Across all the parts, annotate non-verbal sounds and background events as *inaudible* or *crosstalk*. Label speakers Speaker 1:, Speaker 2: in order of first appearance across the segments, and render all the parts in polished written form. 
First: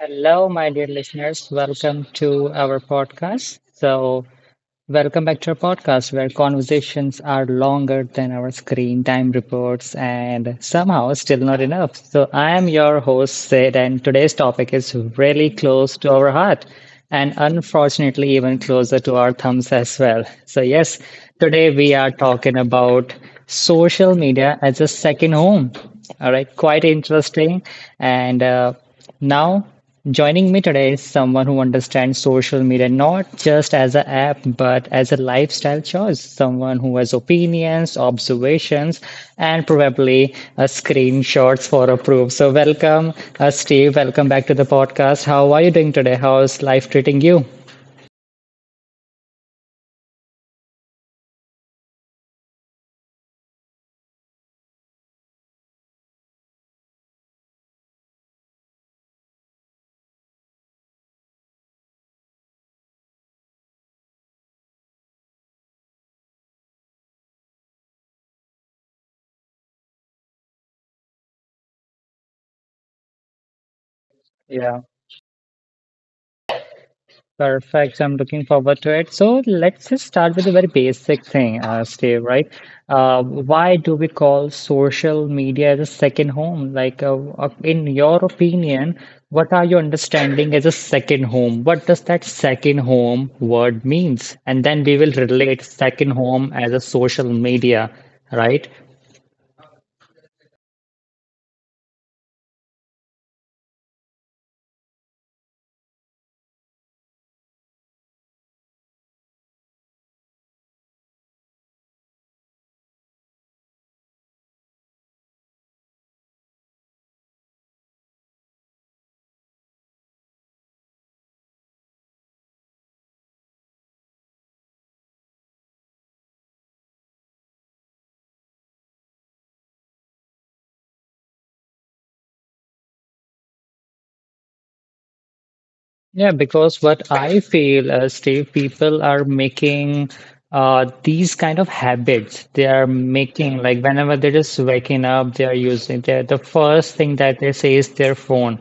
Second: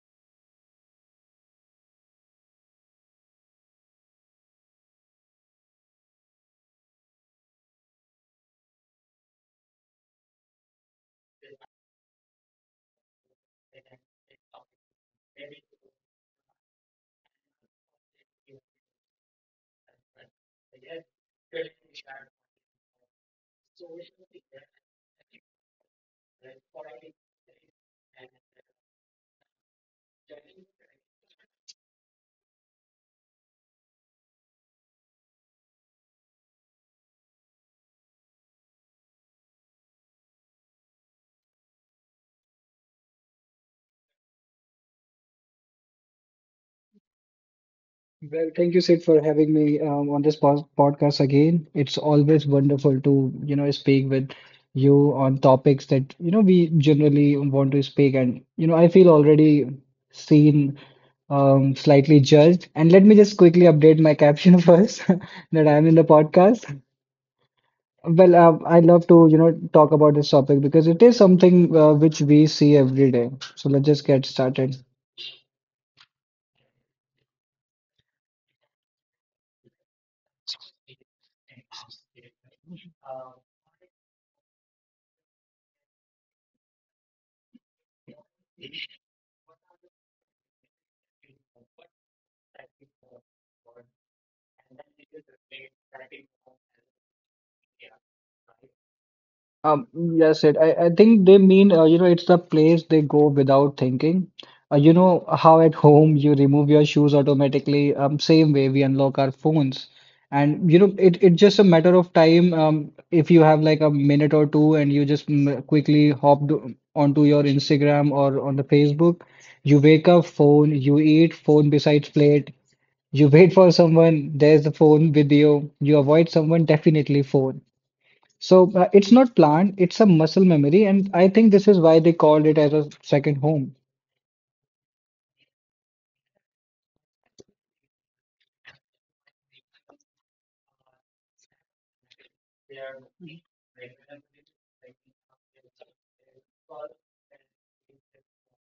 Speaker 1: Hello, my dear listeners. Welcome to our podcast. Welcome back to our podcast where conversations are longer than our screen time reports and somehow still not enough. So, I am your host, Sid, and today's topic is really close to our heart and unfortunately even closer to our thumbs as well. So, yes, today we are talking about social media as a second home. All right, quite interesting. And now, joining me today is someone who understands social media not just as an app, but as a lifestyle choice. Someone who has opinions, observations, and probably screenshots for approve. So, welcome, Steve. Welcome back to the podcast. How are you doing today? How's life treating you?
Speaker 2: Well, thank you, Sid, for having me on this podcast again. It's always wonderful to, you know, speak with you on topics that, you know, we generally want to speak. And, you know, I feel already seen, slightly judged. And let me just quickly update my caption *laughs* first that I'm in the podcast. Well, I love to, you know, talk about this topic because it is something which we see every day. So let's just get started.
Speaker 1: Perfect. I'm looking forward to it. So let's just start with a very basic thing, Steve, right? Why do we call social media as a second home? Like, in your opinion, what are your understanding as a second home? What does that second home word means? And then we will relate second home as a social media, right?
Speaker 2: Um, yes, it. I think they mean, you know, it's the place they go without thinking. You know how at home you remove your shoes automatically. Same way we unlock our phones, and you know, it's just a matter of time. If you have like a minute or two, and you just quickly onto your Instagram or on the Facebook, you wake up, phone, you eat, phone besides plate, you wait for someone, there's the phone video, you avoid someone, definitely phone. So it's not planned, it's a muscle memory, and I think this is why they called it as a second home.
Speaker 1: Yeah, because what I feel, Steve, people are making these kind of habits. They are making like whenever they're just waking up, they are using their the first thing that they say is their phone.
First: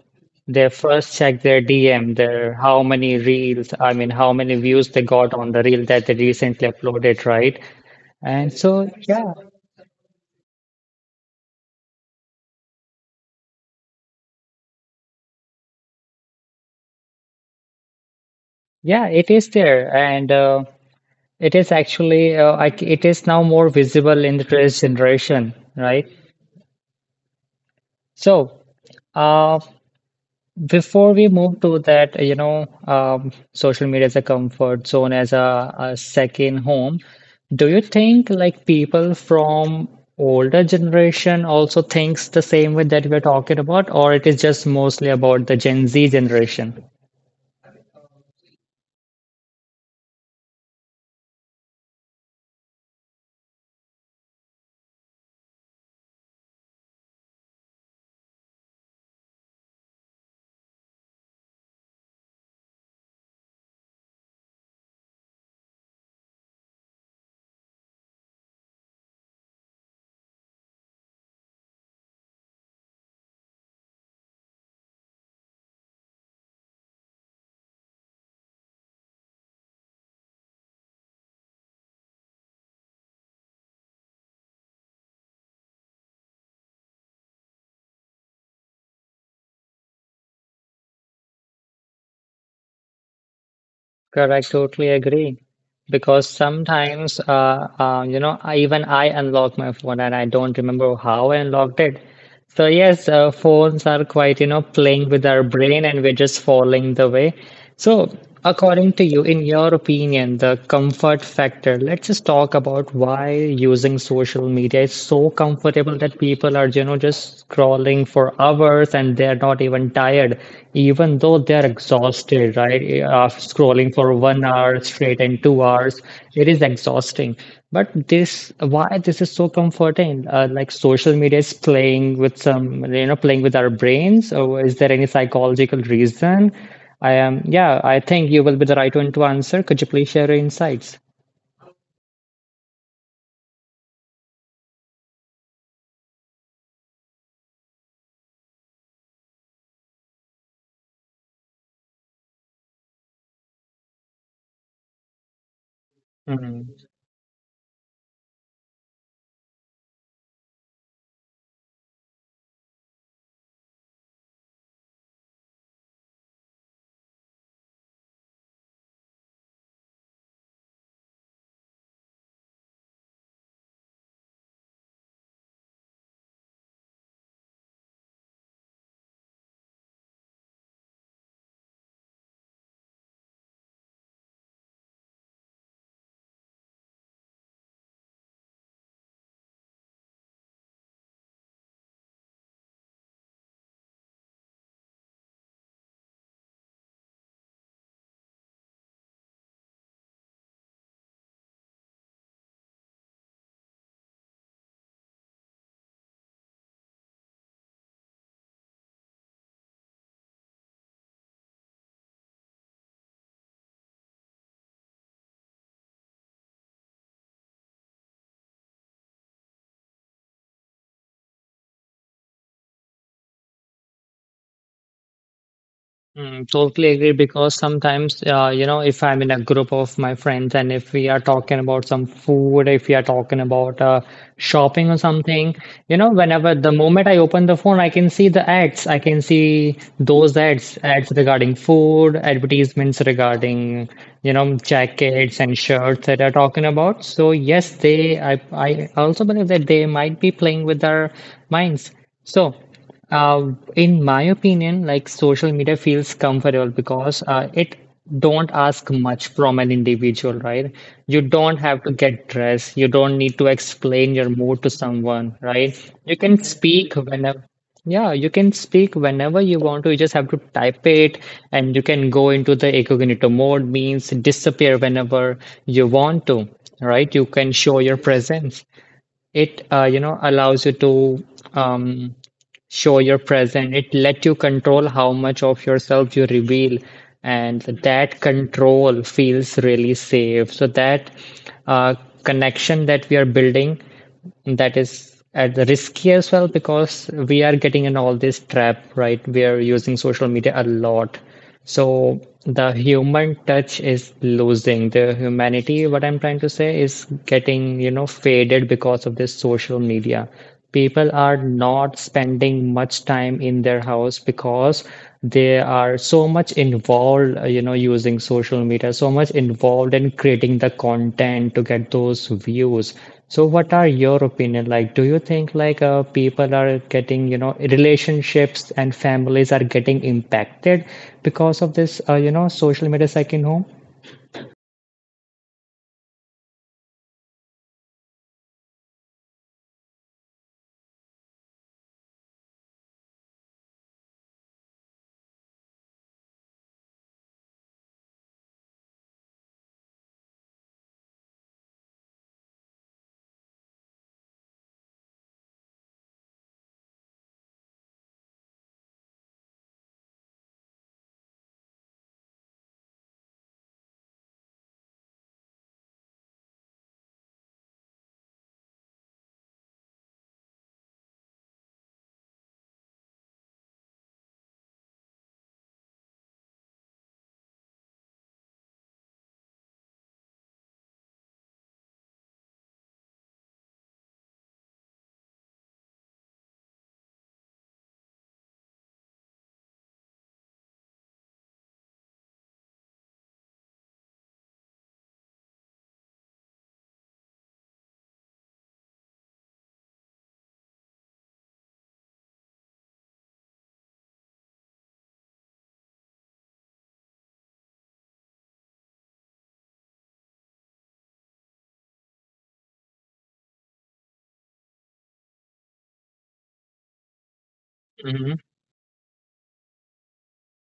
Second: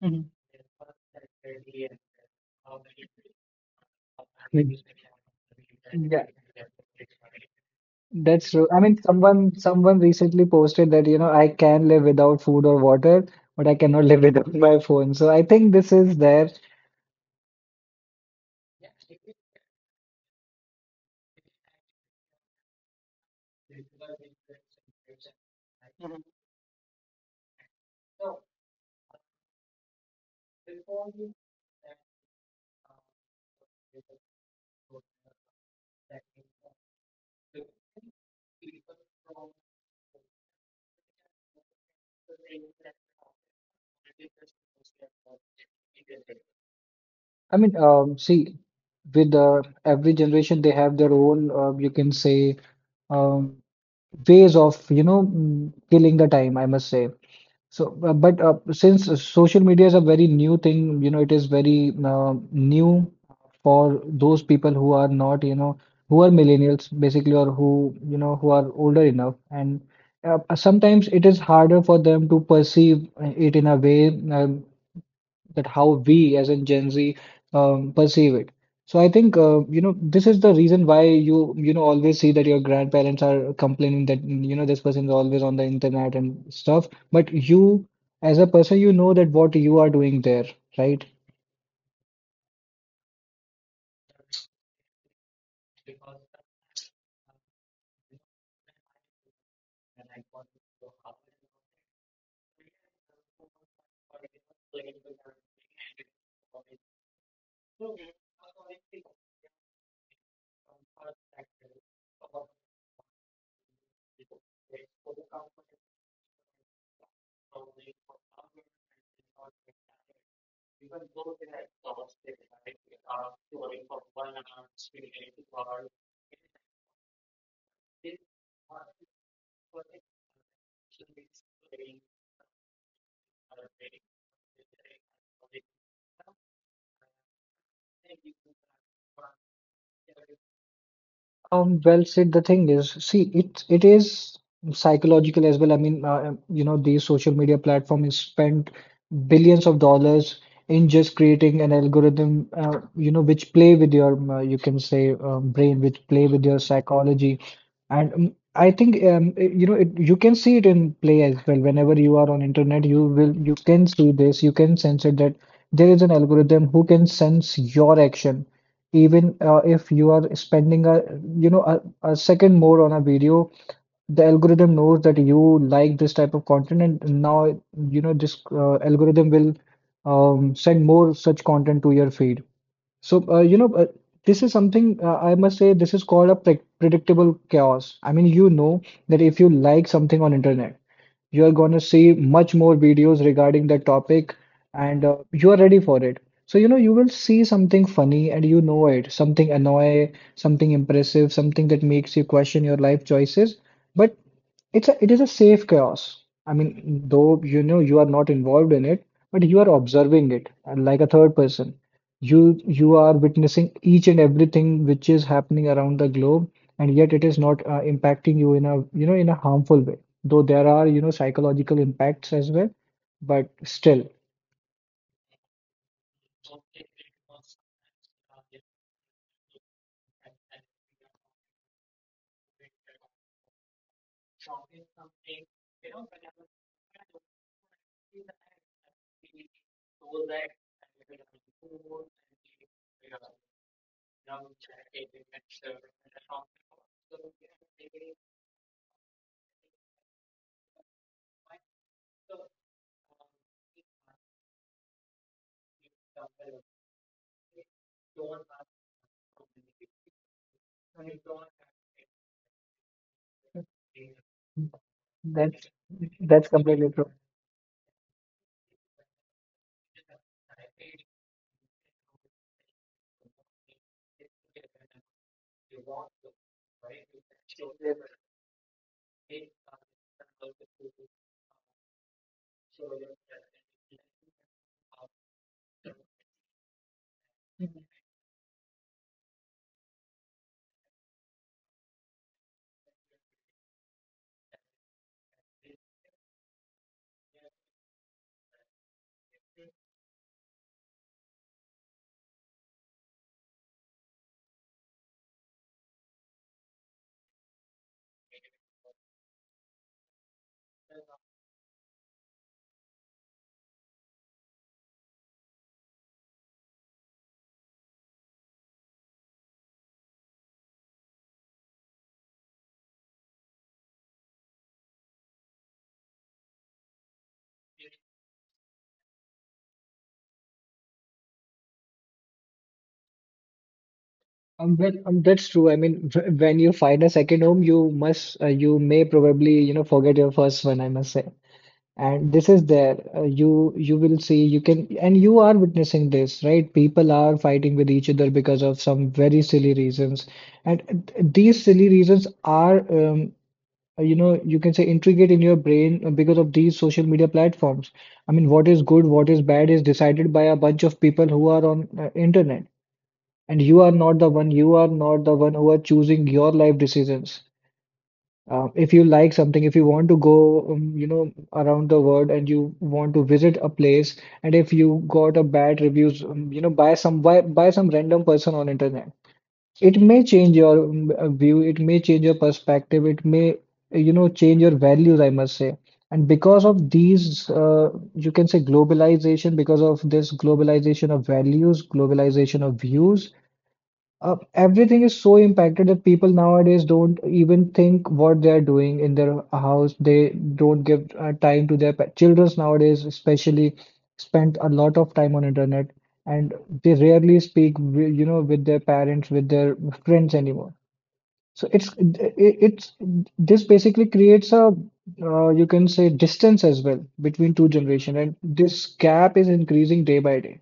Speaker 2: Mhm.
Speaker 1: They first check their DM, their how many reels, I mean, how many
Speaker 2: Maybe.
Speaker 1: views they got on the reel that they
Speaker 2: Yeah.
Speaker 1: recently uploaded, right?
Speaker 2: That's
Speaker 1: And
Speaker 2: true. I
Speaker 1: so,
Speaker 2: mean,
Speaker 1: yeah,
Speaker 2: someone recently posted that, you know, I can live without food or water, but I cannot *laughs* live without my phone. So I think this is there.
Speaker 1: yeah, it is there, and it is actually I c it is now more visible in the today's generation, right? So. Uh, Before we move to that, you know, social media as a comfort zone, as a second home, do you think like people from older generation also thinks the same way that we're talking about, or it is just mostly about the Gen Z generation?
Speaker 2: I mean, see, with every generation, they have their own, you can say, um, ways of, you know, killing the time, I must say. So, but since social media is a very new thing, you know, it is very new for those people who are not, you know, who are millennials basically, or who, you know, who are older enough. And sometimes it is harder for them to perceive it in a way. That how we as in Gen Z perceive it. So I think you know this is the reason why you know always see that your grandparents are complaining that you know this person is always on the internet and stuff. But you as a person you know that what you are doing there, right?
Speaker 1: Correct, totally agree. Because sometimes, you know, even I unlock my phone and I don't remember how I unlocked it. So yes, phones are quite, you know, playing with our brain and we're just falling the way. So according to you, in your opinion, the comfort factor, let's just talk about why using social media is so comfortable that people are, you know, just scrolling for hours and they're not even tired, even though they're exhausted, right? After scrolling for 1 hour straight and 2 hours, it is exhausting. But this, why this is so comforting? Like social media is playing with some, you know, playing with our brains, or is there any psychological reason? Yeah, I think you will be the right one to answer. Could you please share your insights?
Speaker 2: Well said. The thing is, see, it is psychological as well. I mean, you know, these social media platforms spend billions of dollars in just creating an algorithm, you know, which play with your, you can say, brain, which play with your psychology. And I think, you know, it, you can see it in play as well. Whenever you are on internet, you will, you can see this, you can sense it that there is an algorithm who can sense your action even if you are spending a you know a second more on a video, the algorithm knows that you like this type of content, and now you know this algorithm will send more such content to your feed. So, this is something I must say this is called a predictable chaos. I mean, you know that if you like something on internet, you're gonna see much more videos regarding that topic, and you are ready for it. So, you know, you will see something funny and you know it, something annoying, something impressive, something that makes you question your life choices. But it is a safe chaos. I mean, though you know you are not involved in it, but you are observing it like a third person. You are witnessing each and everything which is happening around the globe, and yet it is not impacting you in a you know in a harmful way. Though there are you know psychological impacts as well, but still,
Speaker 1: Mm, totally agree because sometimes, you know, if I'm in a group of my friends and if we are talking about some food, if we are talking about shopping or something, you know, whenever the moment I open the phone, I can see the ads. I can see those ads, ads regarding food, advertisements regarding, you know, jackets and shirts that are talking about. So yes, they, I also believe that they might be playing with our minds. So. In my opinion, like social media feels comfortable because it don't ask much from an individual, right? You don't have to get dressed. You don't need to explain your mood to someone,
Speaker 2: that's
Speaker 1: right? You can
Speaker 2: that's completely
Speaker 1: speak
Speaker 2: true.
Speaker 1: whenever. Yeah, you can speak whenever you want to. You just have to type it, and you can go into the incognito mode, means disappear whenever you want to, right? You can show your presence. You know, allows you to. Um, Show your present. It let you control how much of yourself you reveal, and that control feels really safe. So that uh, connection that we are building, that is at the risky as well because we are getting in all this trap, right? We are using social media a lot. So the human touch is losing. The humanity, what I'm trying to say, is getting, you know, faded because of this social media. People are not spending much time in their house because they are so much involved, you know, using social media so much involved in creating the content to get those views. So what are your opinion, like, do you think like people are getting, you know, relationships and families are getting impacted because of this you know, social media second home?
Speaker 2: That's true. I mean, when you find a second home, you must you may probably you know forget your first one, I must say. And this is there. You will see you can and you are witnessing this, right? People are fighting with each other because of some very silly reasons, and these silly reasons are you know you can say intricate in your brain because of these social media platforms. I mean, what is good, what is bad is decided by a bunch of people who are on internet, and you are not the one. You are not the one who are choosing your life decisions. If you like something, if you want to go, you know, around the world and you want to visit a place, and if you got a bad reviews, you know, by by some random person on internet, it may change your view, it may change your perspective, it may, you know, change your values, I must say. And because of these, you can say globalization, because of this globalization of values, globalization of views, everything is so impacted that people nowadays don't even think what they're doing in their house. They don't give time to their childrens nowadays, especially spend a lot of time on internet, and they rarely speak, you know, with their parents, with their friends anymore. So it's this basically creates a you can say distance as well between two generation,
Speaker 1: Hmm.
Speaker 2: and this gap is increasing day by day,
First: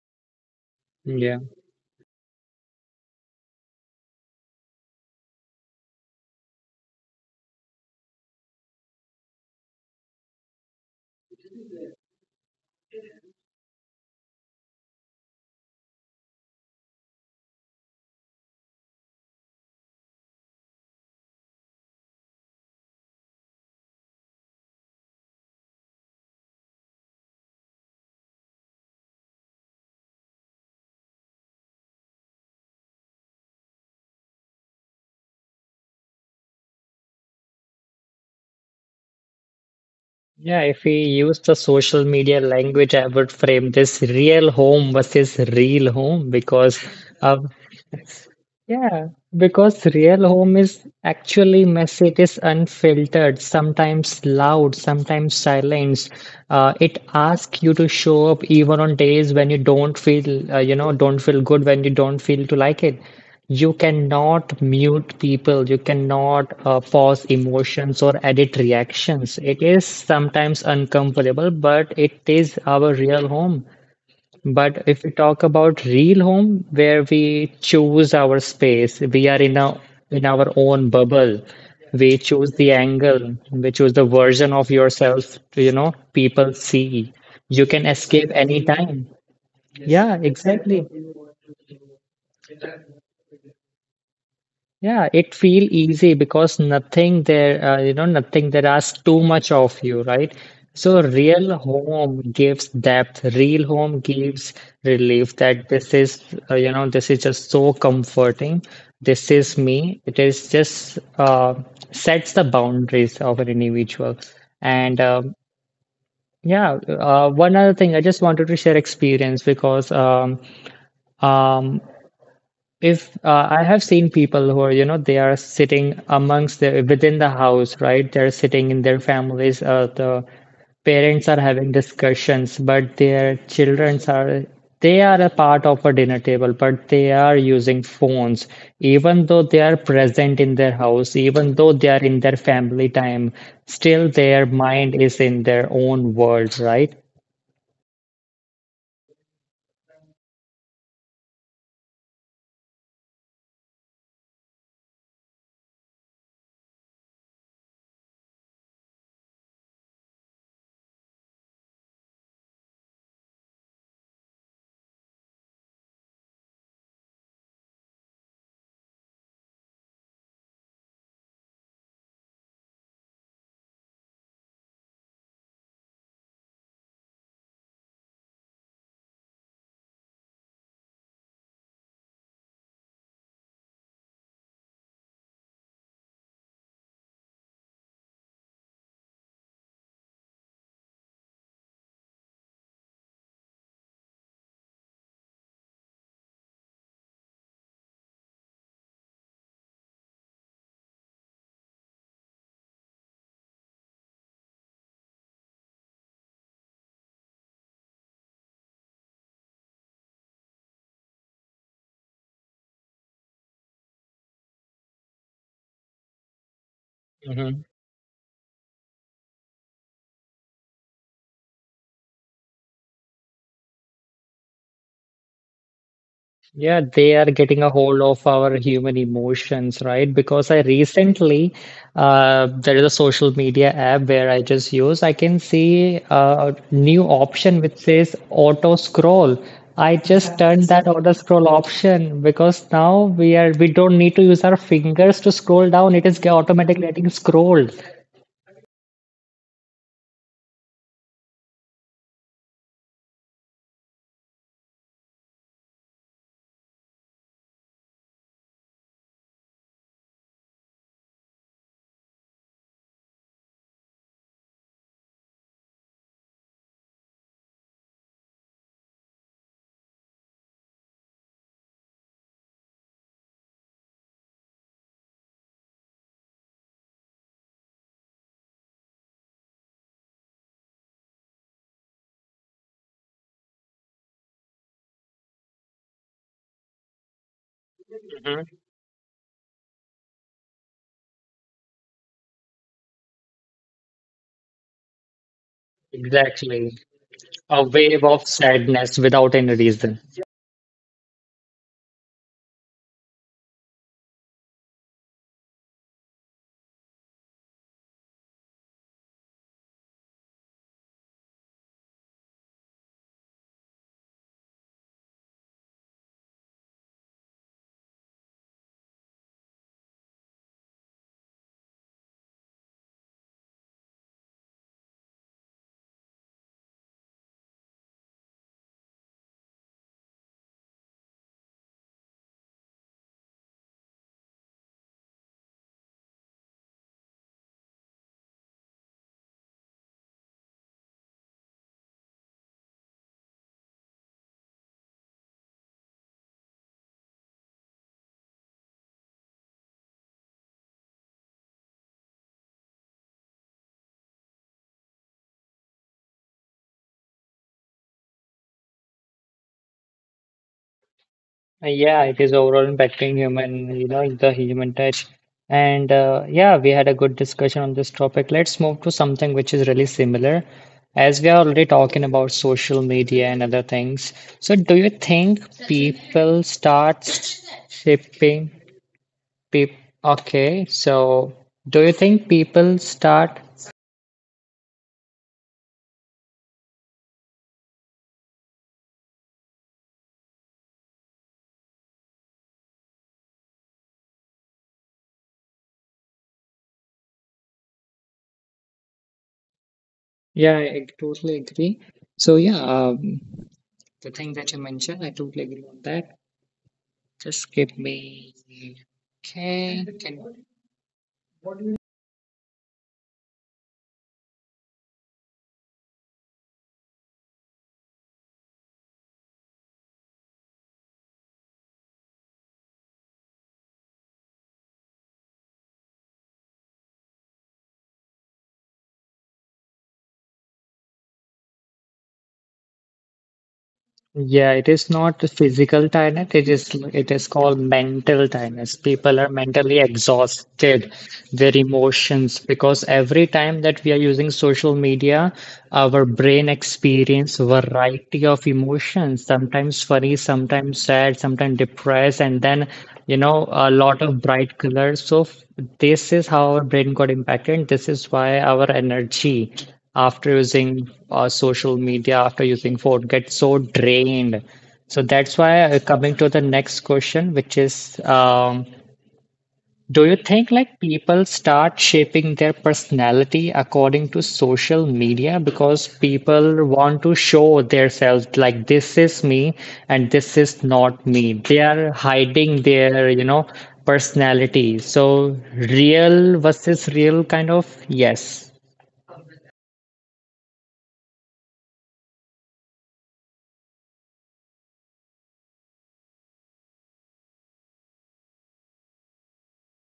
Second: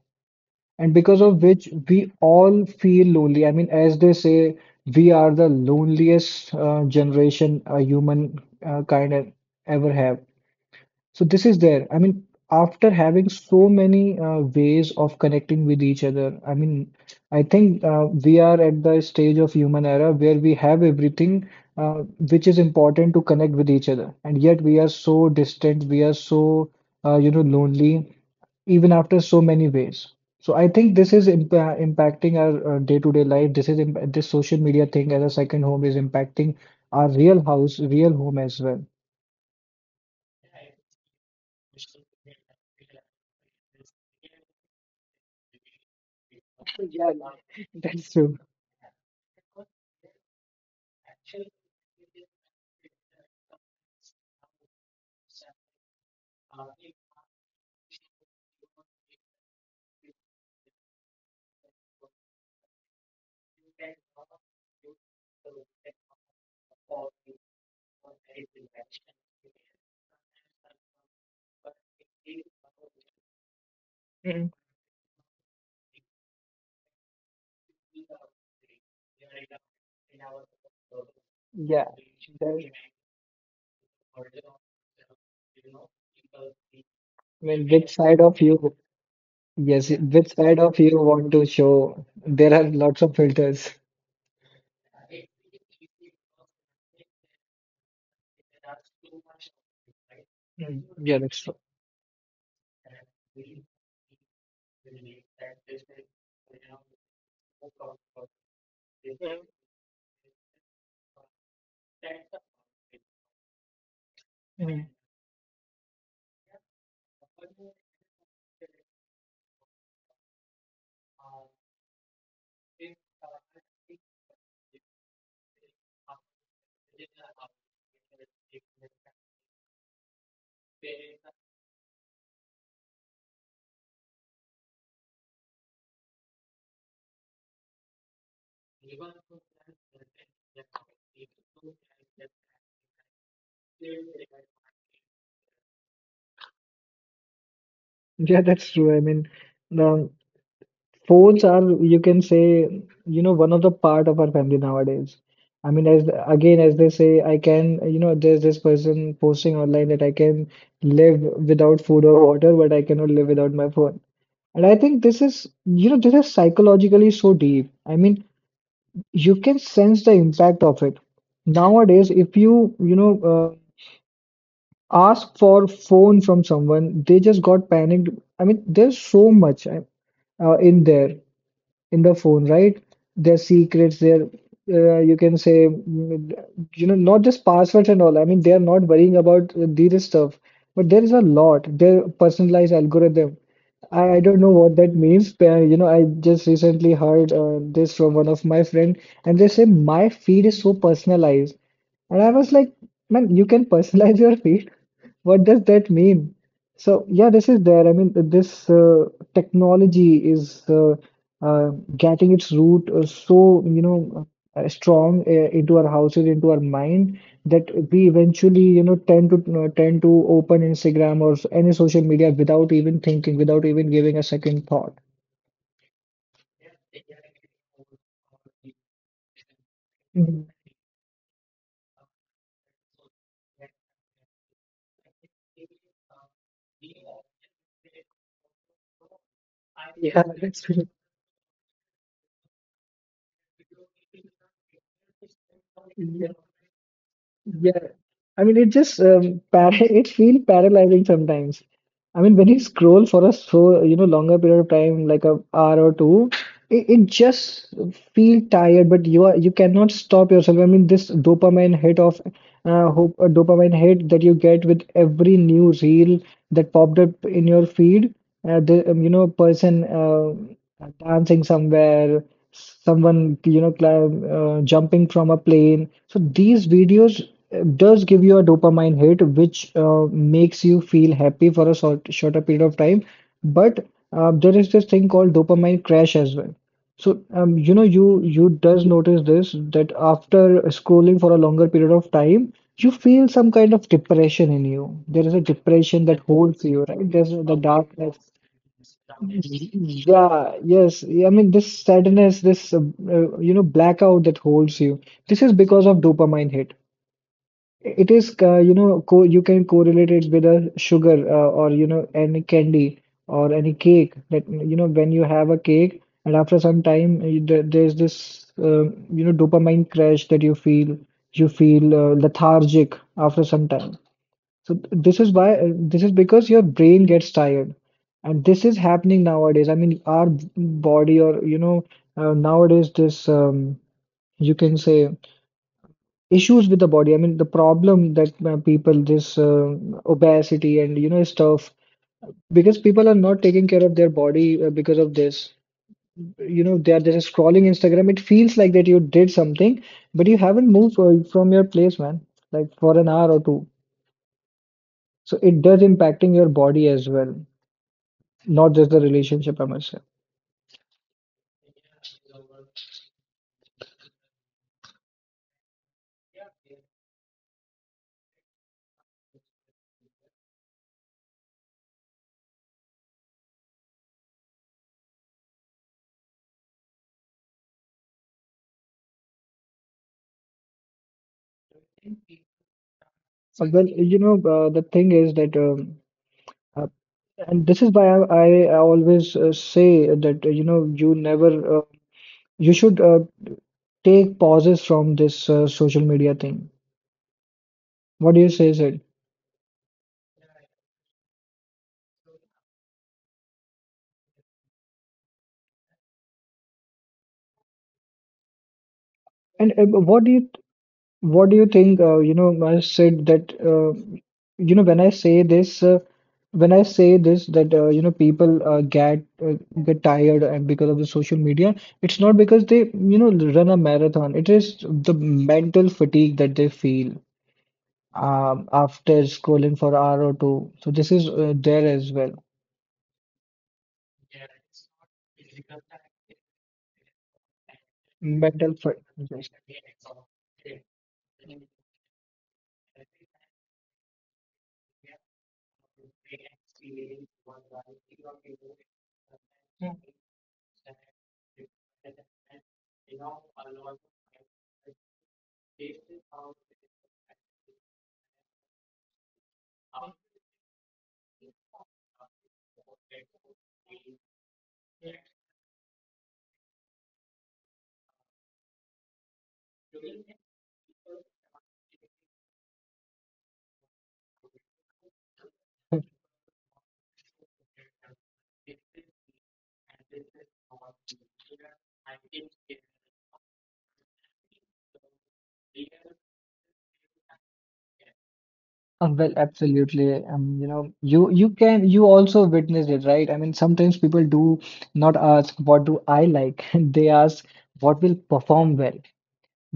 Speaker 2: and because
Speaker 1: Yeah.
Speaker 2: of which we all feel lonely. I mean, as they say, we are the loneliest generation a human kind of ever have. So this is there. I mean, after having so many ways of connecting with each other, I mean, I think we are at the stage of human era where we have everything uh, which is important to connect with each other, and yet we are so distant, we are so you know lonely even after so many ways. So I think this is impacting our day-to-day life. This is imp This social media thing as a second home is impacting our real house, real home as well.
Speaker 1: Yeah, if we use the social media language, I would frame this real home versus real home because of
Speaker 2: That's
Speaker 1: *laughs*
Speaker 2: true.
Speaker 1: yeah, because real home is actually messy. It is unfiltered, sometimes loud, sometimes silent. It asks you to show up even on days when you don't feel, you know, don't feel good, when you don't feel to like it. You cannot mute people. You cannot pause emotions or edit reactions. It is sometimes uncomfortable, but it is our real home.
Speaker 2: Mm.
Speaker 1: But if we talk about real home, where we choose our space, we are in a in our own bubble.
Speaker 2: Yeah.
Speaker 1: We choose
Speaker 2: There-
Speaker 1: the angle, we choose the version of yourself, you know, people see.
Speaker 2: I
Speaker 1: You
Speaker 2: mean,
Speaker 1: can
Speaker 2: which side
Speaker 1: escape
Speaker 2: of you?
Speaker 1: anytime.
Speaker 2: Yes,
Speaker 1: Yeah,
Speaker 2: which side of
Speaker 1: exactly.
Speaker 2: you want to show? There are lots of filters.
Speaker 1: Yeah, it feel easy because nothing there, you know, nothing there asks too much of you, right? So
Speaker 2: Yeah, that's
Speaker 1: real
Speaker 2: true.
Speaker 1: home gives depth, real home gives relief that this is, you know, this is just so comforting. This is me. It is just sets the boundaries of an individual.
Speaker 2: Mm.
Speaker 1: And yeah, one other thing, I just wanted to share experience because um, if I have seen people who are, you know, they are sitting amongst the within the house, right? They're sitting in their families. The parents are having discussions, but their children are they are a part of a dinner table, but they are using phones, even though they are present in their house, even though they are in their family time, still their mind is in their own world, right?
Speaker 2: Yeah, that's true. I mean, now. Phones are, you can say, you know, one of the part of our family nowadays. I mean, as again, as they say, I can, you know, there's this person posting online that I can live without food or water, but I cannot live without my phone. And I think this is, you know, this is psychologically so deep. I mean, you can sense the impact of it. Nowadays, if you, you know, ask for phone from someone, they just got panicked. I mean, there's so much in there in the phone, right? Their secrets, their you can say, you know, not just passwords and all. I mean, they are not worrying about this stuff, but there is a lot. Their personalized algorithm. I don't know what that means. But, you know, I just recently heard this from one of my friend, and they say my feed is so personalized, and I was like, man, you can *laughs* personalize your feed. What does that mean? So yeah, this is there. I mean, this technology is uh, getting its root so you know strong into our houses, into our mind, that we eventually you know tend to tend to open Instagram or any social media without even thinking, without even giving a second thought.
Speaker 1: Yeah, they are getting a hold of our human emotions, right? Because
Speaker 2: Mhm.
Speaker 1: I recently, there is a social media app where I just use. I can see a new option which says auto scroll. I
Speaker 2: Yeah,
Speaker 1: just turned
Speaker 2: that's
Speaker 1: that
Speaker 2: true.
Speaker 1: auto scroll option because now we don't need to use our fingers to scroll down. It is automatically getting scrolled.
Speaker 2: Yeah, I mean, it just para *laughs* it feel paralyzing sometimes. I mean, when you scroll for a so you know longer period of time, like a hour or two, it just feel tired. But you cannot stop yourself. I mean, this dopamine hit of hope a dopamine hit that you get with every new reel that popped up in your feed. The you know person dancing somewhere, someone you know jumping from a plane. So these videos does give you a dopamine hit, which makes you feel happy for a shorter period of time. But there is this thing called dopamine crash as well. So you know, you
Speaker 1: Mhm.
Speaker 2: does notice this that after scrolling for a longer period of time, you feel some kind of depression in you. There is a depression that holds
Speaker 1: Exactly.
Speaker 2: you, right? There's the
Speaker 1: A wave
Speaker 2: darkness.
Speaker 1: of sadness without any reason.
Speaker 2: Yeah, yes. Yeah, I mean, this sadness, this you know, blackout that holds you. This is because of dopamine hit. It is, you know, co you can correlate it with a sugar or, any candy or any cake that, when you have a cake and after some time, there's this, dopamine crash that you feel lethargic after some time. So this is why, this is because your brain gets tired. And this is happening nowadays. I mean, our body or, nowadays this, you can say, issues with the body. I mean, the problem that people, this obesity and, stuff, because people are not taking care of their body because of this. They are just scrolling Instagram. It feels like that you did something, but you haven't moved from your place, man, like for an hour or two. So it does impacting your body as well, not just the relationship, I must say.
Speaker 1: Yeah, it is overall impacting human, you know, the human touch. And yeah, we had a good discussion on this topic. Let's move to something which is really similar. As we are already talking about social media and other things, so do you think people start shaping people? Okay, so do you think people start?
Speaker 2: Well, the thing is that, uh, and this is why I always say that, you never, you should take pauses from this social media thing. What do you say, Sid?
Speaker 1: Yeah, I totally agree. So yeah, the thing that you mentioned, I totally agree on that. Just give me.
Speaker 2: And
Speaker 1: Okay. Can,
Speaker 2: what do you think? Sid, that when I when I say this that people get tired, and because of the social media, it's not because they run a marathon. It is the mental fatigue that they feel after scrolling for hour or two. So this is there as well.
Speaker 1: yeah, it is not the physical tiredness. It is called mental tiredness.
Speaker 2: Mental
Speaker 1: People are
Speaker 2: fatigue.
Speaker 1: mentally exhausted, their emotions, because every time that we are using social media, our brain experience variety of emotions, sometimes
Speaker 2: Yeah.
Speaker 1: funny, sometimes sad, sometimes depressed, and then you know a lot of bright colors. So f- this is how our brain got impacted. This is why our energy. After using social media, after using phone, get so drained. So that's why coming to the next question, which is, do you think like people start shaping their personality according to social media because
Speaker 2: Uh,
Speaker 1: people want to show themselves like this is me and this is not me. They are hiding their, you know, personality. So real versus real kind of yes.
Speaker 2: Well, absolutely. You can you also witnessed it, right? I mean, sometimes people do not ask what do I like. *laughs* They ask what will perform well.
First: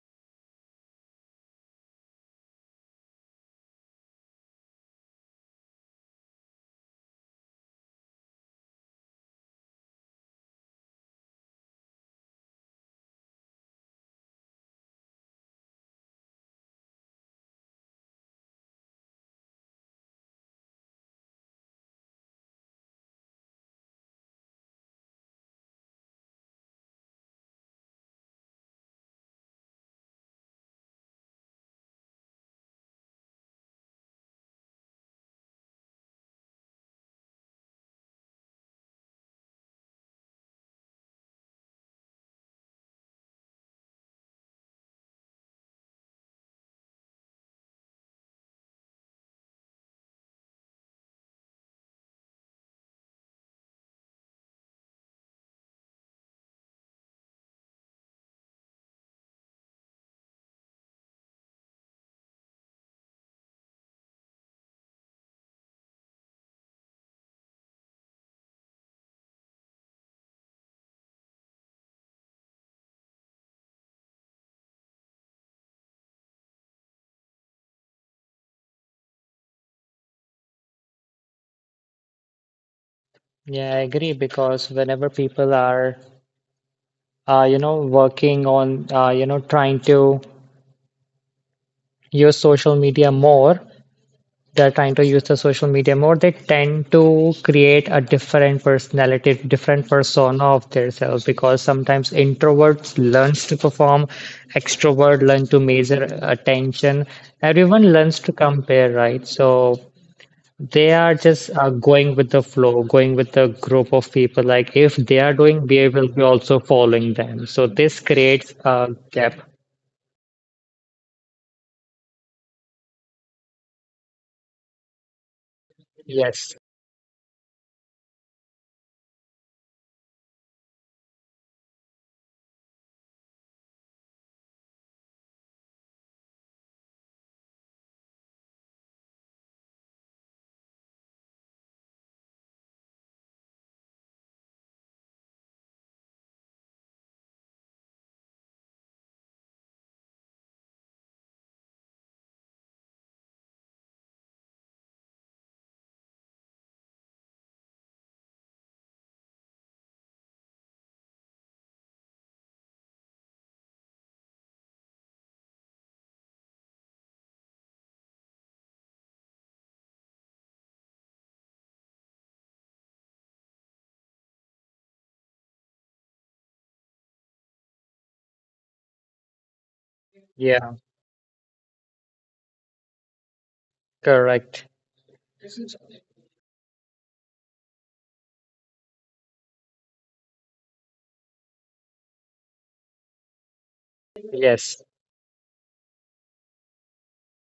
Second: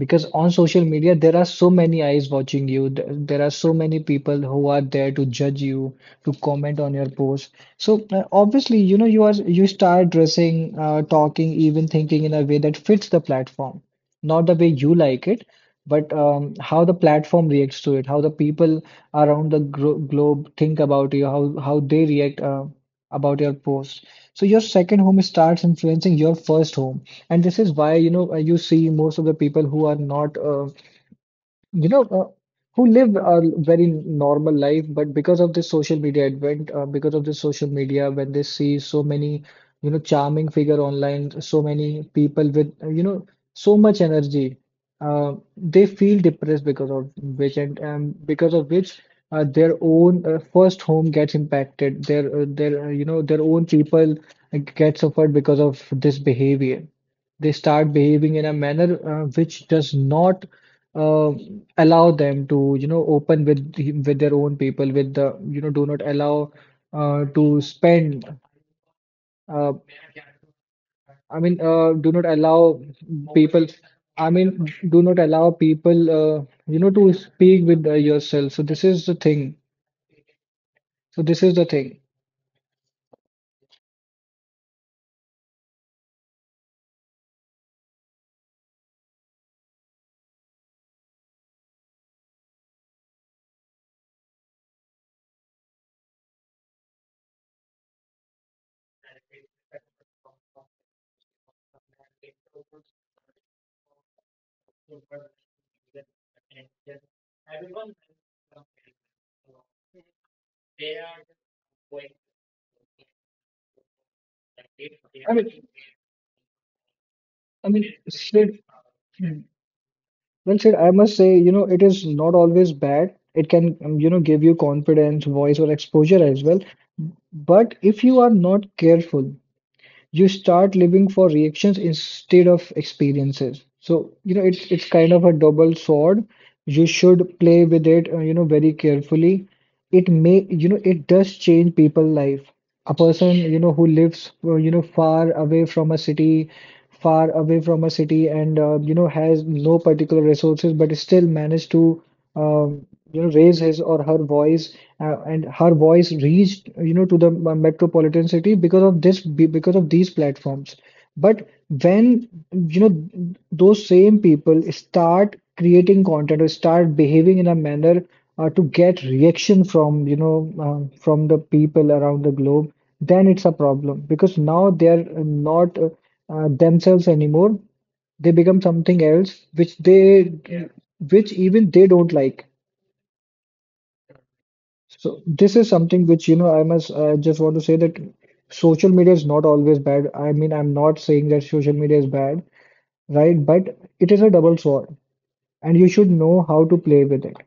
Speaker 2: Because on social media there are so many eyes watching you there are so many people who are there to judge you, to comment on your post. So obviously, you start dressing, talking, even thinking in a way that fits the platform, not the way you like it. But how the platform reacts to it, how the people around the globe think about you, how they react about your post. So your second home starts influencing your first home. And this is why, you see most of the people who are not, you know, uh, who live a very normal life, but because of this social media advent, because of this social media, when they see so many, charming figure online, so many people with, so much energy, they feel depressed because of which, and because of which, their own first home gets impacted. Their own people get suffered because of this behavior. They start behaving in a manner which does not uh, allow them to open with with their own people, with the, do not allow to spend, uh, do not allow people I mean do not allow people, to speak with yourself. So this is the thing.
Speaker 1: Yeah, I agree because whenever people are, you know, working on, you know, trying to use social media more, they're trying to use the social media more, they tend to create a different personality, different persona of themselves because sometimes introverts learns to perform, extrovert learn to measure attention, everyone learns to compare, right? So they are just going with the flow, going with the group of people. Like if they
Speaker 2: I
Speaker 1: are doing,
Speaker 2: mean
Speaker 1: we will be also following them. So
Speaker 2: I mean
Speaker 1: this creates
Speaker 2: should
Speaker 1: a gap.
Speaker 2: Well said, I must say, you know, it is not always bad. It can, give you confidence, voice, or exposure as
Speaker 1: Yes.
Speaker 2: well. But if you are not careful, you start living for reactions instead of experiences. So, it's kind of a double sword. You should play with it, very carefully. It may, it does change people's life. A person, who lives, far away from a city, and has no particular resources, but still managed to um, raise his or her voice, and her voice reached, to the metropolitan city because of because of these platforms. But when, you know those same people start creating content or start behaving in a manner to get reaction from, from the people around the globe, then it's a problem because now they're not themselves anymore. They become something else,
Speaker 1: Yeah.
Speaker 2: yeah, which even they don't like.
Speaker 1: Correct.
Speaker 2: So this is something which, I just want to say that social media is not always bad. I mean, I'm not saying that social media is bad, right? But it is a double
Speaker 1: Yes.
Speaker 2: sword, and you should know how to play with it.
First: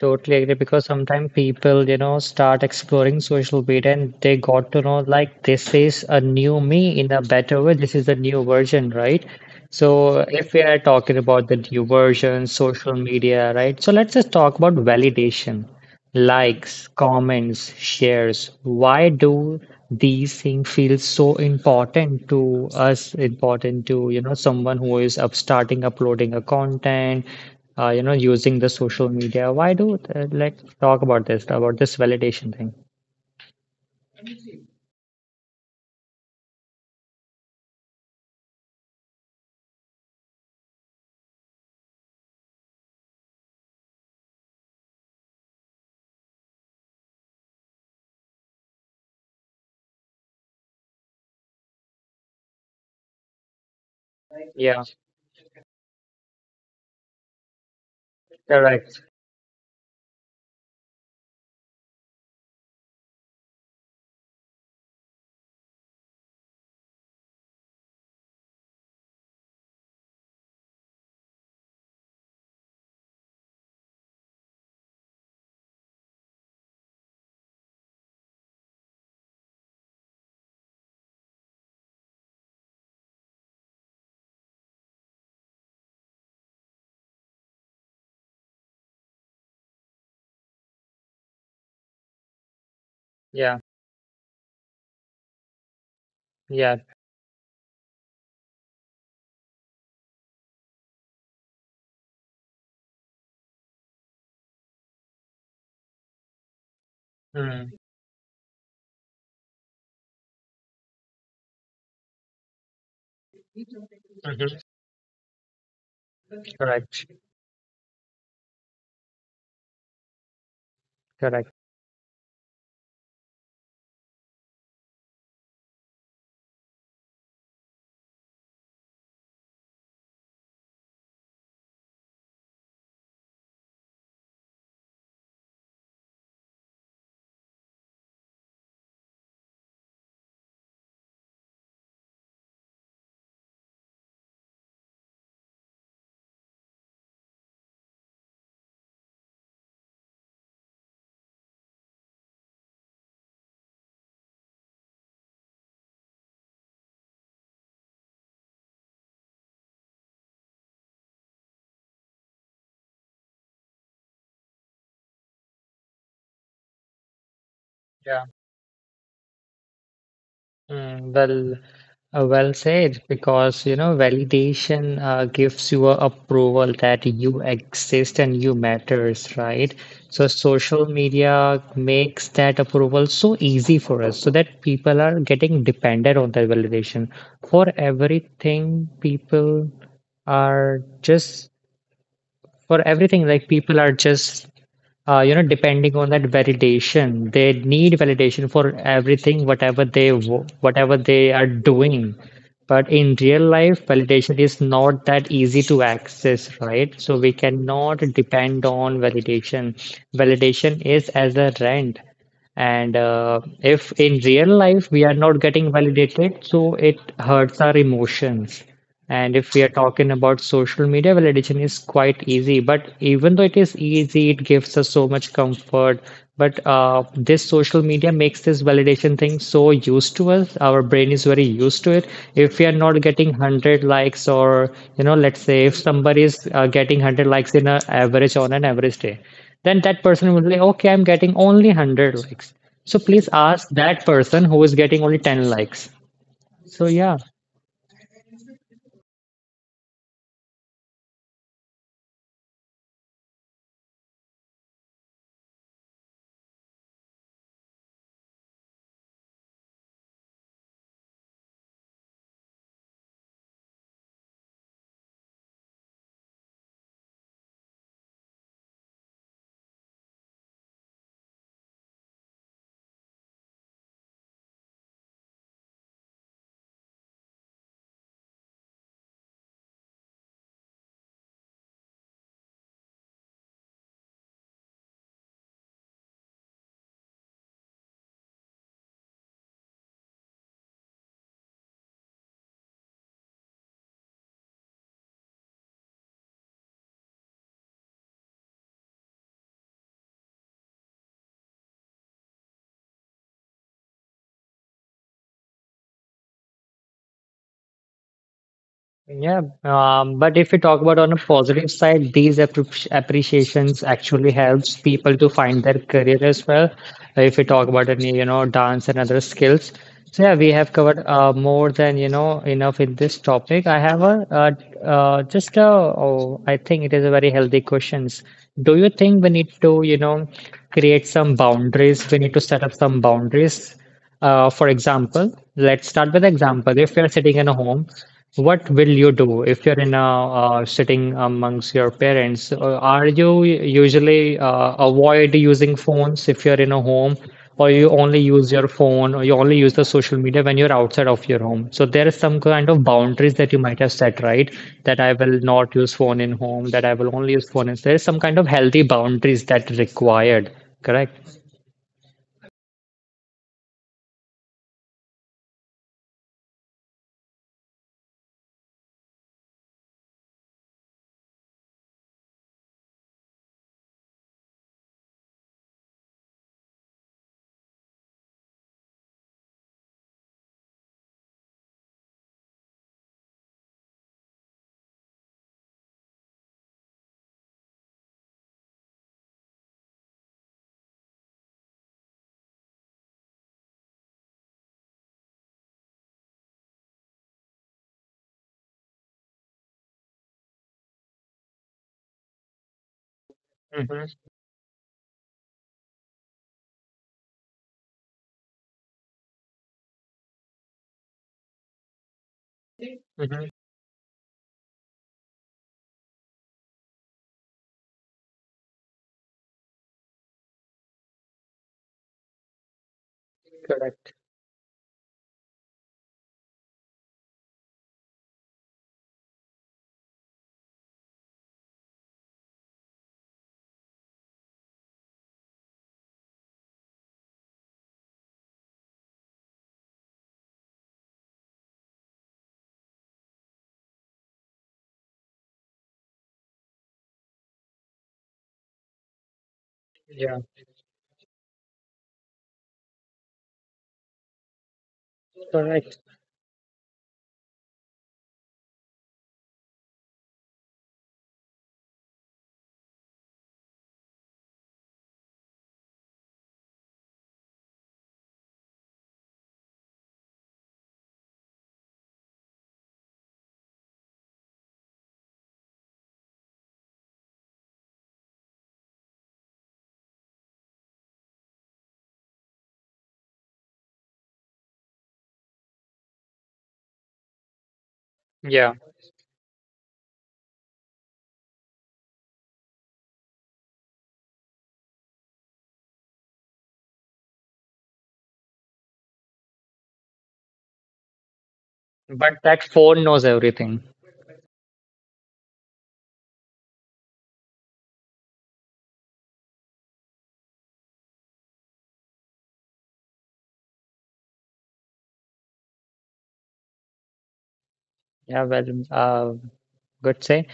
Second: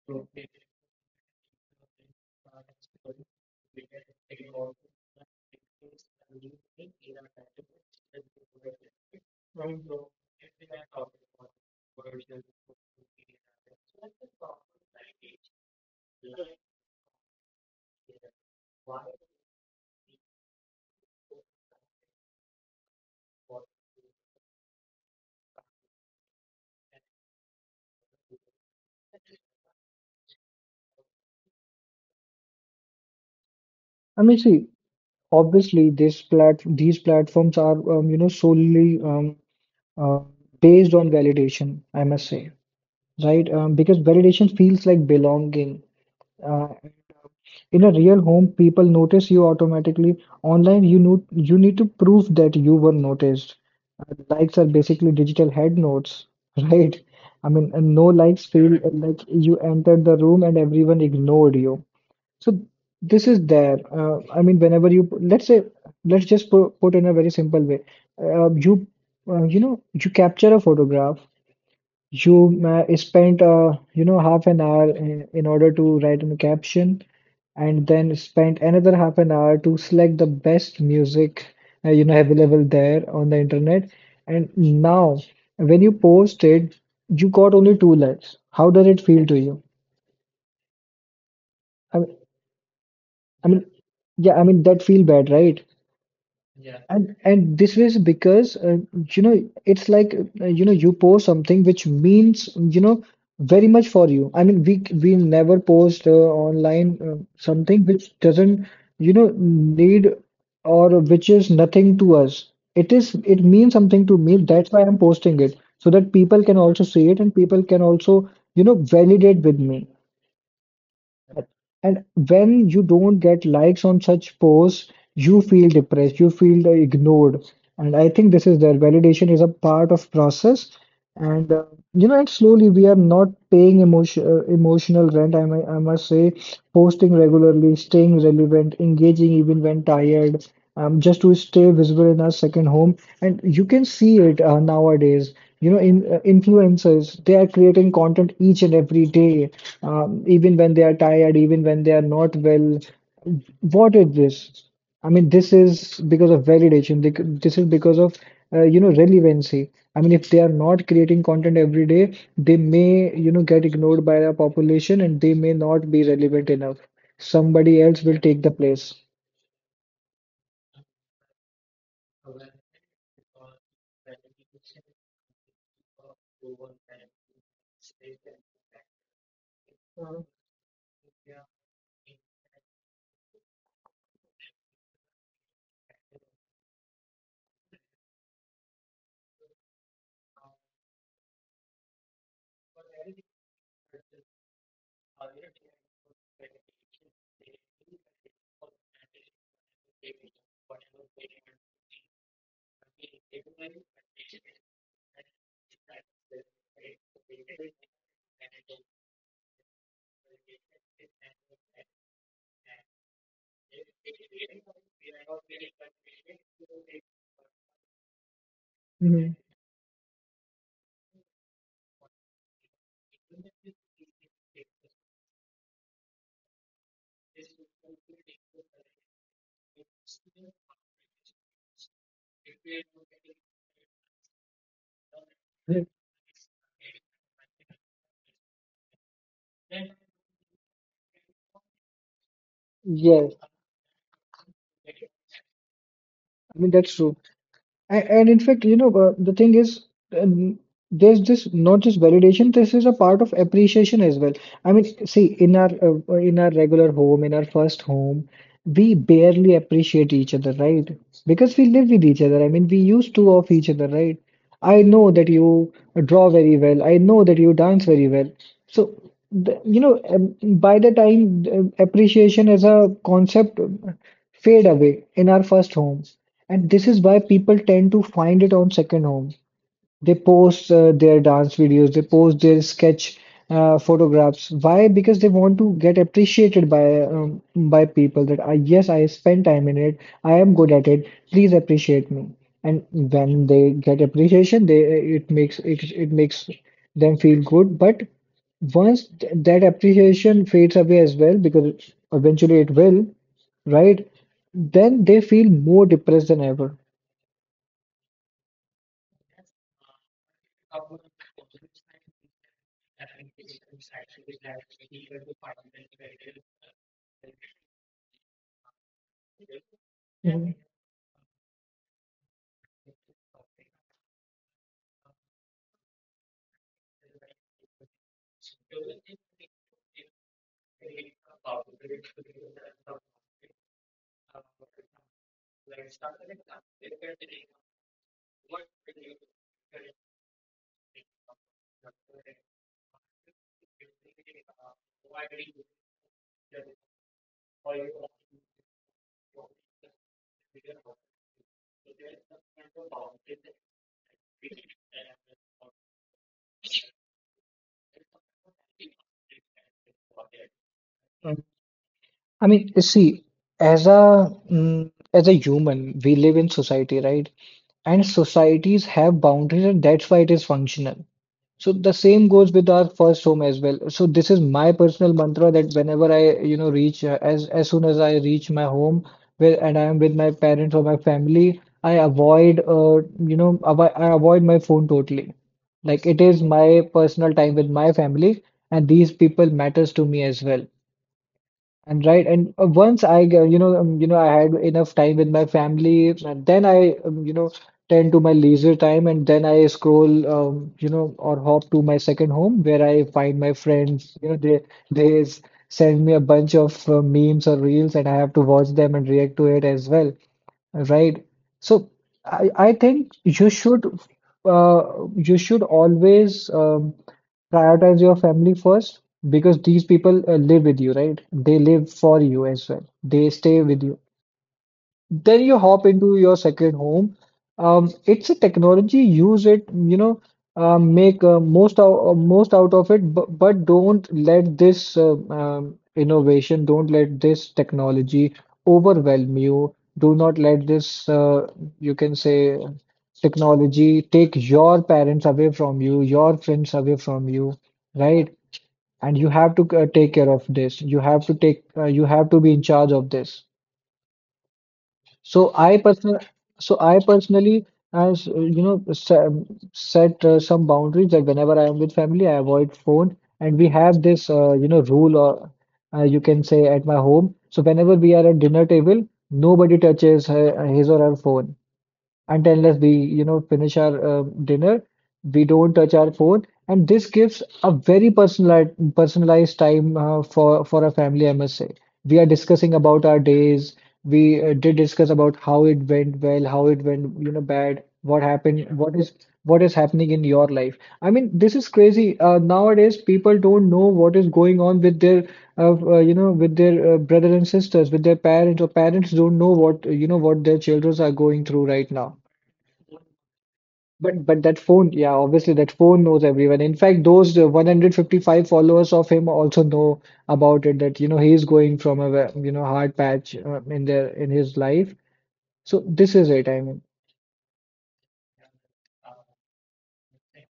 Speaker 1: Totally agree. Because sometimes people, you know, start exploring social media and they got to know like this is a new me in a better way. This is a new version, right? So if we are talking about the new version, social media, right? So let's just talk about validation. Likes, comments, shares, why do these things feel so important to us, important to, you know, someone who is up starting uploading a content, you know, using the social media? Why do, let's talk about this validation thing.
Speaker 2: I mean, see, obviously, these platforms are, solely, uh, based on validation, I must say, right? Because validation feels like belonging and, uh, in a real home people notice you automatically. Online you need to prove that you were noticed. Likes are
Speaker 1: Yeah,
Speaker 2: basically digital head notes *laughs* right? I mean, and no likes feel
Speaker 1: correct.
Speaker 2: like you entered the room and everyone ignored you. So this is there. I mean, whenever you, let's say, let's just put in a very simple way. uh, you uh, you know you capture a photograph. You ma spent, half an hour in order to write in a caption, and then spent another half an hour to select the best music, available there on the internet. And now, when you post it, you got only two likes. How does it feel to you? I mean, I
Speaker 1: Yeah,
Speaker 2: mean, yeah, I mean that feel bad, right?
Speaker 1: yeah.
Speaker 2: And this was because it's like you post something which means very much for you. I mean we never post online
Speaker 1: Mm,
Speaker 2: something which doesn't need, or which is nothing to us. It means something to me.
Speaker 1: mhm,
Speaker 2: That's why I'm posting it so that people can also
Speaker 1: correct,
Speaker 2: see it, and people can also validate with me.
Speaker 1: correct.
Speaker 2: And when you don't get likes on such posts, you feel depressed, you feel ignored. And I think this is their validation is a part of process. And and slowly we are not paying emotional rent. I must say, posting regularly, staying relevant, engaging even when tired, just to stay visible in our second home. And you can see it nowadays. In influencers, they are creating content each and every day, even when they are tired, even when they are not well. What is this? I mean, this is because of validation. This is because of relevancy. I mean, if they are not creating content every day, they may get ignored by the population, and they may not be relevant enough. Somebody else will
Speaker 1: Yeah.
Speaker 2: take the place.
Speaker 1: Mm, well, well said, because you know, validation gives you a approval that you exist and you matters, right? So social media makes that approval so easy for us, so that people are getting dependent on that validation for everything. Are just people are just you know, depending on that validation. They need validation for everything, whatever they are doing. But in real life, validation is not that easy to access, right? So we cannot depend on validation. Validation is as a rent. And if in real life we are not getting validated, so it hurts our emotions.
Speaker 2: Mhm.
Speaker 1: And if we are talking about social media, validation is quite easy. But even though it is easy, it gives us so much comfort. But this social media makes this validation thing so used to us. Our brain is very used to it. If we are not getting 100 likes, or you know, let's say if somebody is getting 100 likes in an average on an average day, then that person will say, okay, I'm getting only 100 likes. So please
Speaker 2: Yes,
Speaker 1: ask that person who is getting only 10 likes.
Speaker 2: I mean
Speaker 1: So
Speaker 2: that's true.
Speaker 1: yeah.
Speaker 2: And, in fact, the thing is, um, there's this not just validation, this is a part of appreciation as well. I mean, see, in our regular home in our first home, we barely appreciate each other, right? Because we live with each other. I mean, we used to of each other, right? I know that you draw very well, I know that you dance very well. So the, you know by the time, appreciation as a concept, fade away in our first homes. And this is why people tend to find it on second home. They post their dance videos, they post their sketch photographs. Why? Because they want to get appreciated by people that yes, I spend time in it, I am good at it. Please appreciate me. And when they get appreciation, they it it makes them feel good. But once that appreciation fades away as well, because eventually it will, right? Then they feel more depressed than ever.
Speaker 1: Yeah, but if we talk about on a positive side, these appreciations actually helps people to find their career as well. If we talk about any, you know, dance and other skills. So yeah, we
Speaker 2: Mhm.
Speaker 1: have covered more than, you know, enough in this topic. I have a just a, oh, I think it is a very healthy questions. Do you think we need to, you know, create some boundaries? We need to set up some boundaries for example, let's start with example. If you're sitting in a home, what will you do if you're in a sitting amongst your parents? Are you usually avoid using phones if you're in a home, or you only use your phone, or you only use the social media when you're outside of your home? So there is some kind of boundaries that you might have set, right? That I will not use phone in home, that I will only use phone. There is some kind of healthy boundaries that required, correct?
Speaker 2: I mean, see, as a human, we live in society, right? And societies have boundaries, and that's why it is functional. So the same goes with our first home as well. So this is my personal mantra that whenever I, you know, reach as soon as I reach my home, where and I am with my parents or my family, I avoid, you know, avo I avoid my phone totally. Like, it is my personal time with my family, and these people matters to me as well. And right, and once I, g- you know, I had enough time with my family, and then I, tend to my leisure time, and then I scroll, or hop to my second home where I find my
Speaker 1: Mm-hmm.
Speaker 2: friends. You know, they send me a bunch of memes or reels, and I have to watch them and react to it as well. Right. So I think
Speaker 1: Mm-hmm.
Speaker 2: uh, you should always prioritize your family first, because these people live with you, right? They live for you as well. They stay with you.
Speaker 1: Correct.
Speaker 2: Then you hop into your second home. It's a technology, use it, make most out of it, but don't let this, don't let this technology overwhelm you. Do not let this, you can say, technology take your parents away from you, your friends away from you, right? And you have to take care
Speaker 1: Yeah.
Speaker 2: of this. You have to you have to be in charge of this. So I
Speaker 1: Correct.
Speaker 2: personal, so I personally, as set some boundaries, that whenever I am with family, I avoid phone, and we have this, rule or, you can say, at my home. So whenever we are at dinner table, nobody touches his or her phone. And unless we finish our dinner, we don't touch our phone. And this gives a very personalized time for a family, I must say. We are discussing about our days. We did discuss about how it went well, how it went bad, what
Speaker 1: Yeah,
Speaker 2: happened, what is happening in your life. I mean, this is crazy. Nowadays, people don't know what is going on with their you know with their brother and sisters, with their parents. Or parents don't know what you know what their children are going through right now.
Speaker 1: but that phone knows everything.
Speaker 2: But that phone, yeah, obviously that phone knows everyone. In fact, those 155 followers of him also know about it, that he's going from a hard patch in their in his life. So this is it. I mean,
Speaker 1: Yeah, well, uh, good say.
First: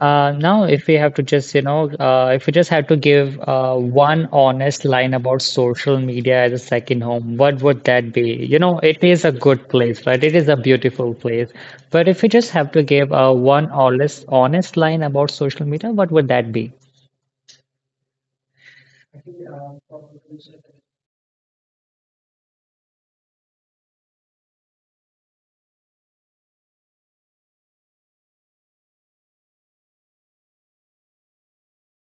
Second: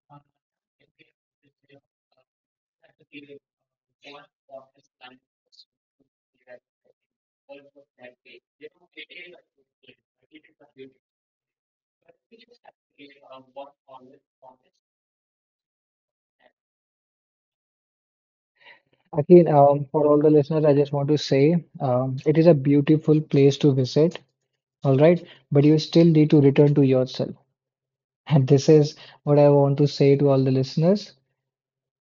Speaker 1: Now, if we have to just, you know, if we just had to give one honest line about social media as a second home, what would that be? You know, it is a good place, right? It is a beautiful place. But if we just have to give one honest, honest line about social media, what would that be?
Speaker 2: again, for all the listeners, I just want to say it is a beautiful place to visit. All right, but you still need to return to yourself, and this is what I want to say to all the listeners.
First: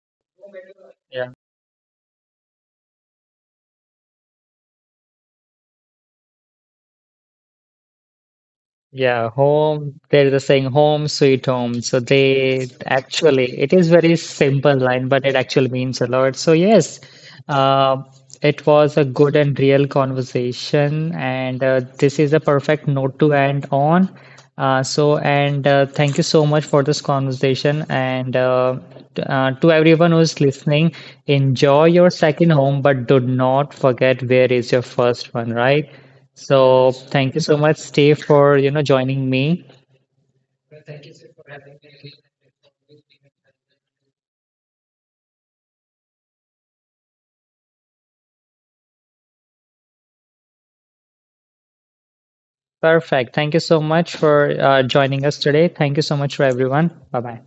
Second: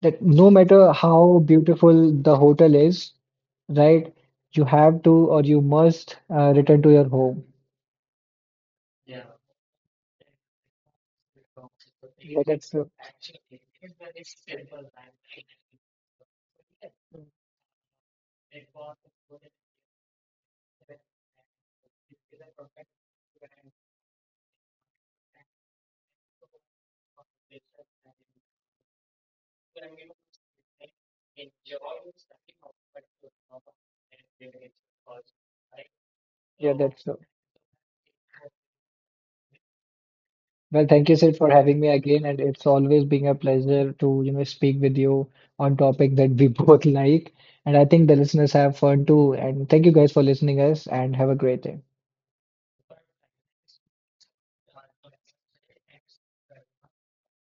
Speaker 2: Like, no matter how beautiful the hotel is, right? You have to, or you must return to your home.
Speaker 1: Yeah, home, there's a saying home sweet home. So
Speaker 2: Yeah,
Speaker 1: they
Speaker 2: that's true.
Speaker 1: actually, it is very simple line, but it actually means a lot. So yes, uh, it was a good and real conversation, and this is a perfect note to end on. So and thank you so much for this conversation, and to everyone who's listening, enjoy your second home, but do not forget where is your first one, right?
Speaker 2: Yeah,
Speaker 1: So
Speaker 2: that's true.
Speaker 1: thank you so much, Steve, for you know joining me.
Speaker 2: Well, thank you, Sid, for having me again, and it's always been a pleasure to, speak with you on topic that we *laughs* both like. And I think the listeners have fun too. And thank you guys for listening us and have a great day.
Speaker 1: Perfect. Thank you so much for joining us today. Thank you so much for everyone. Bye bye.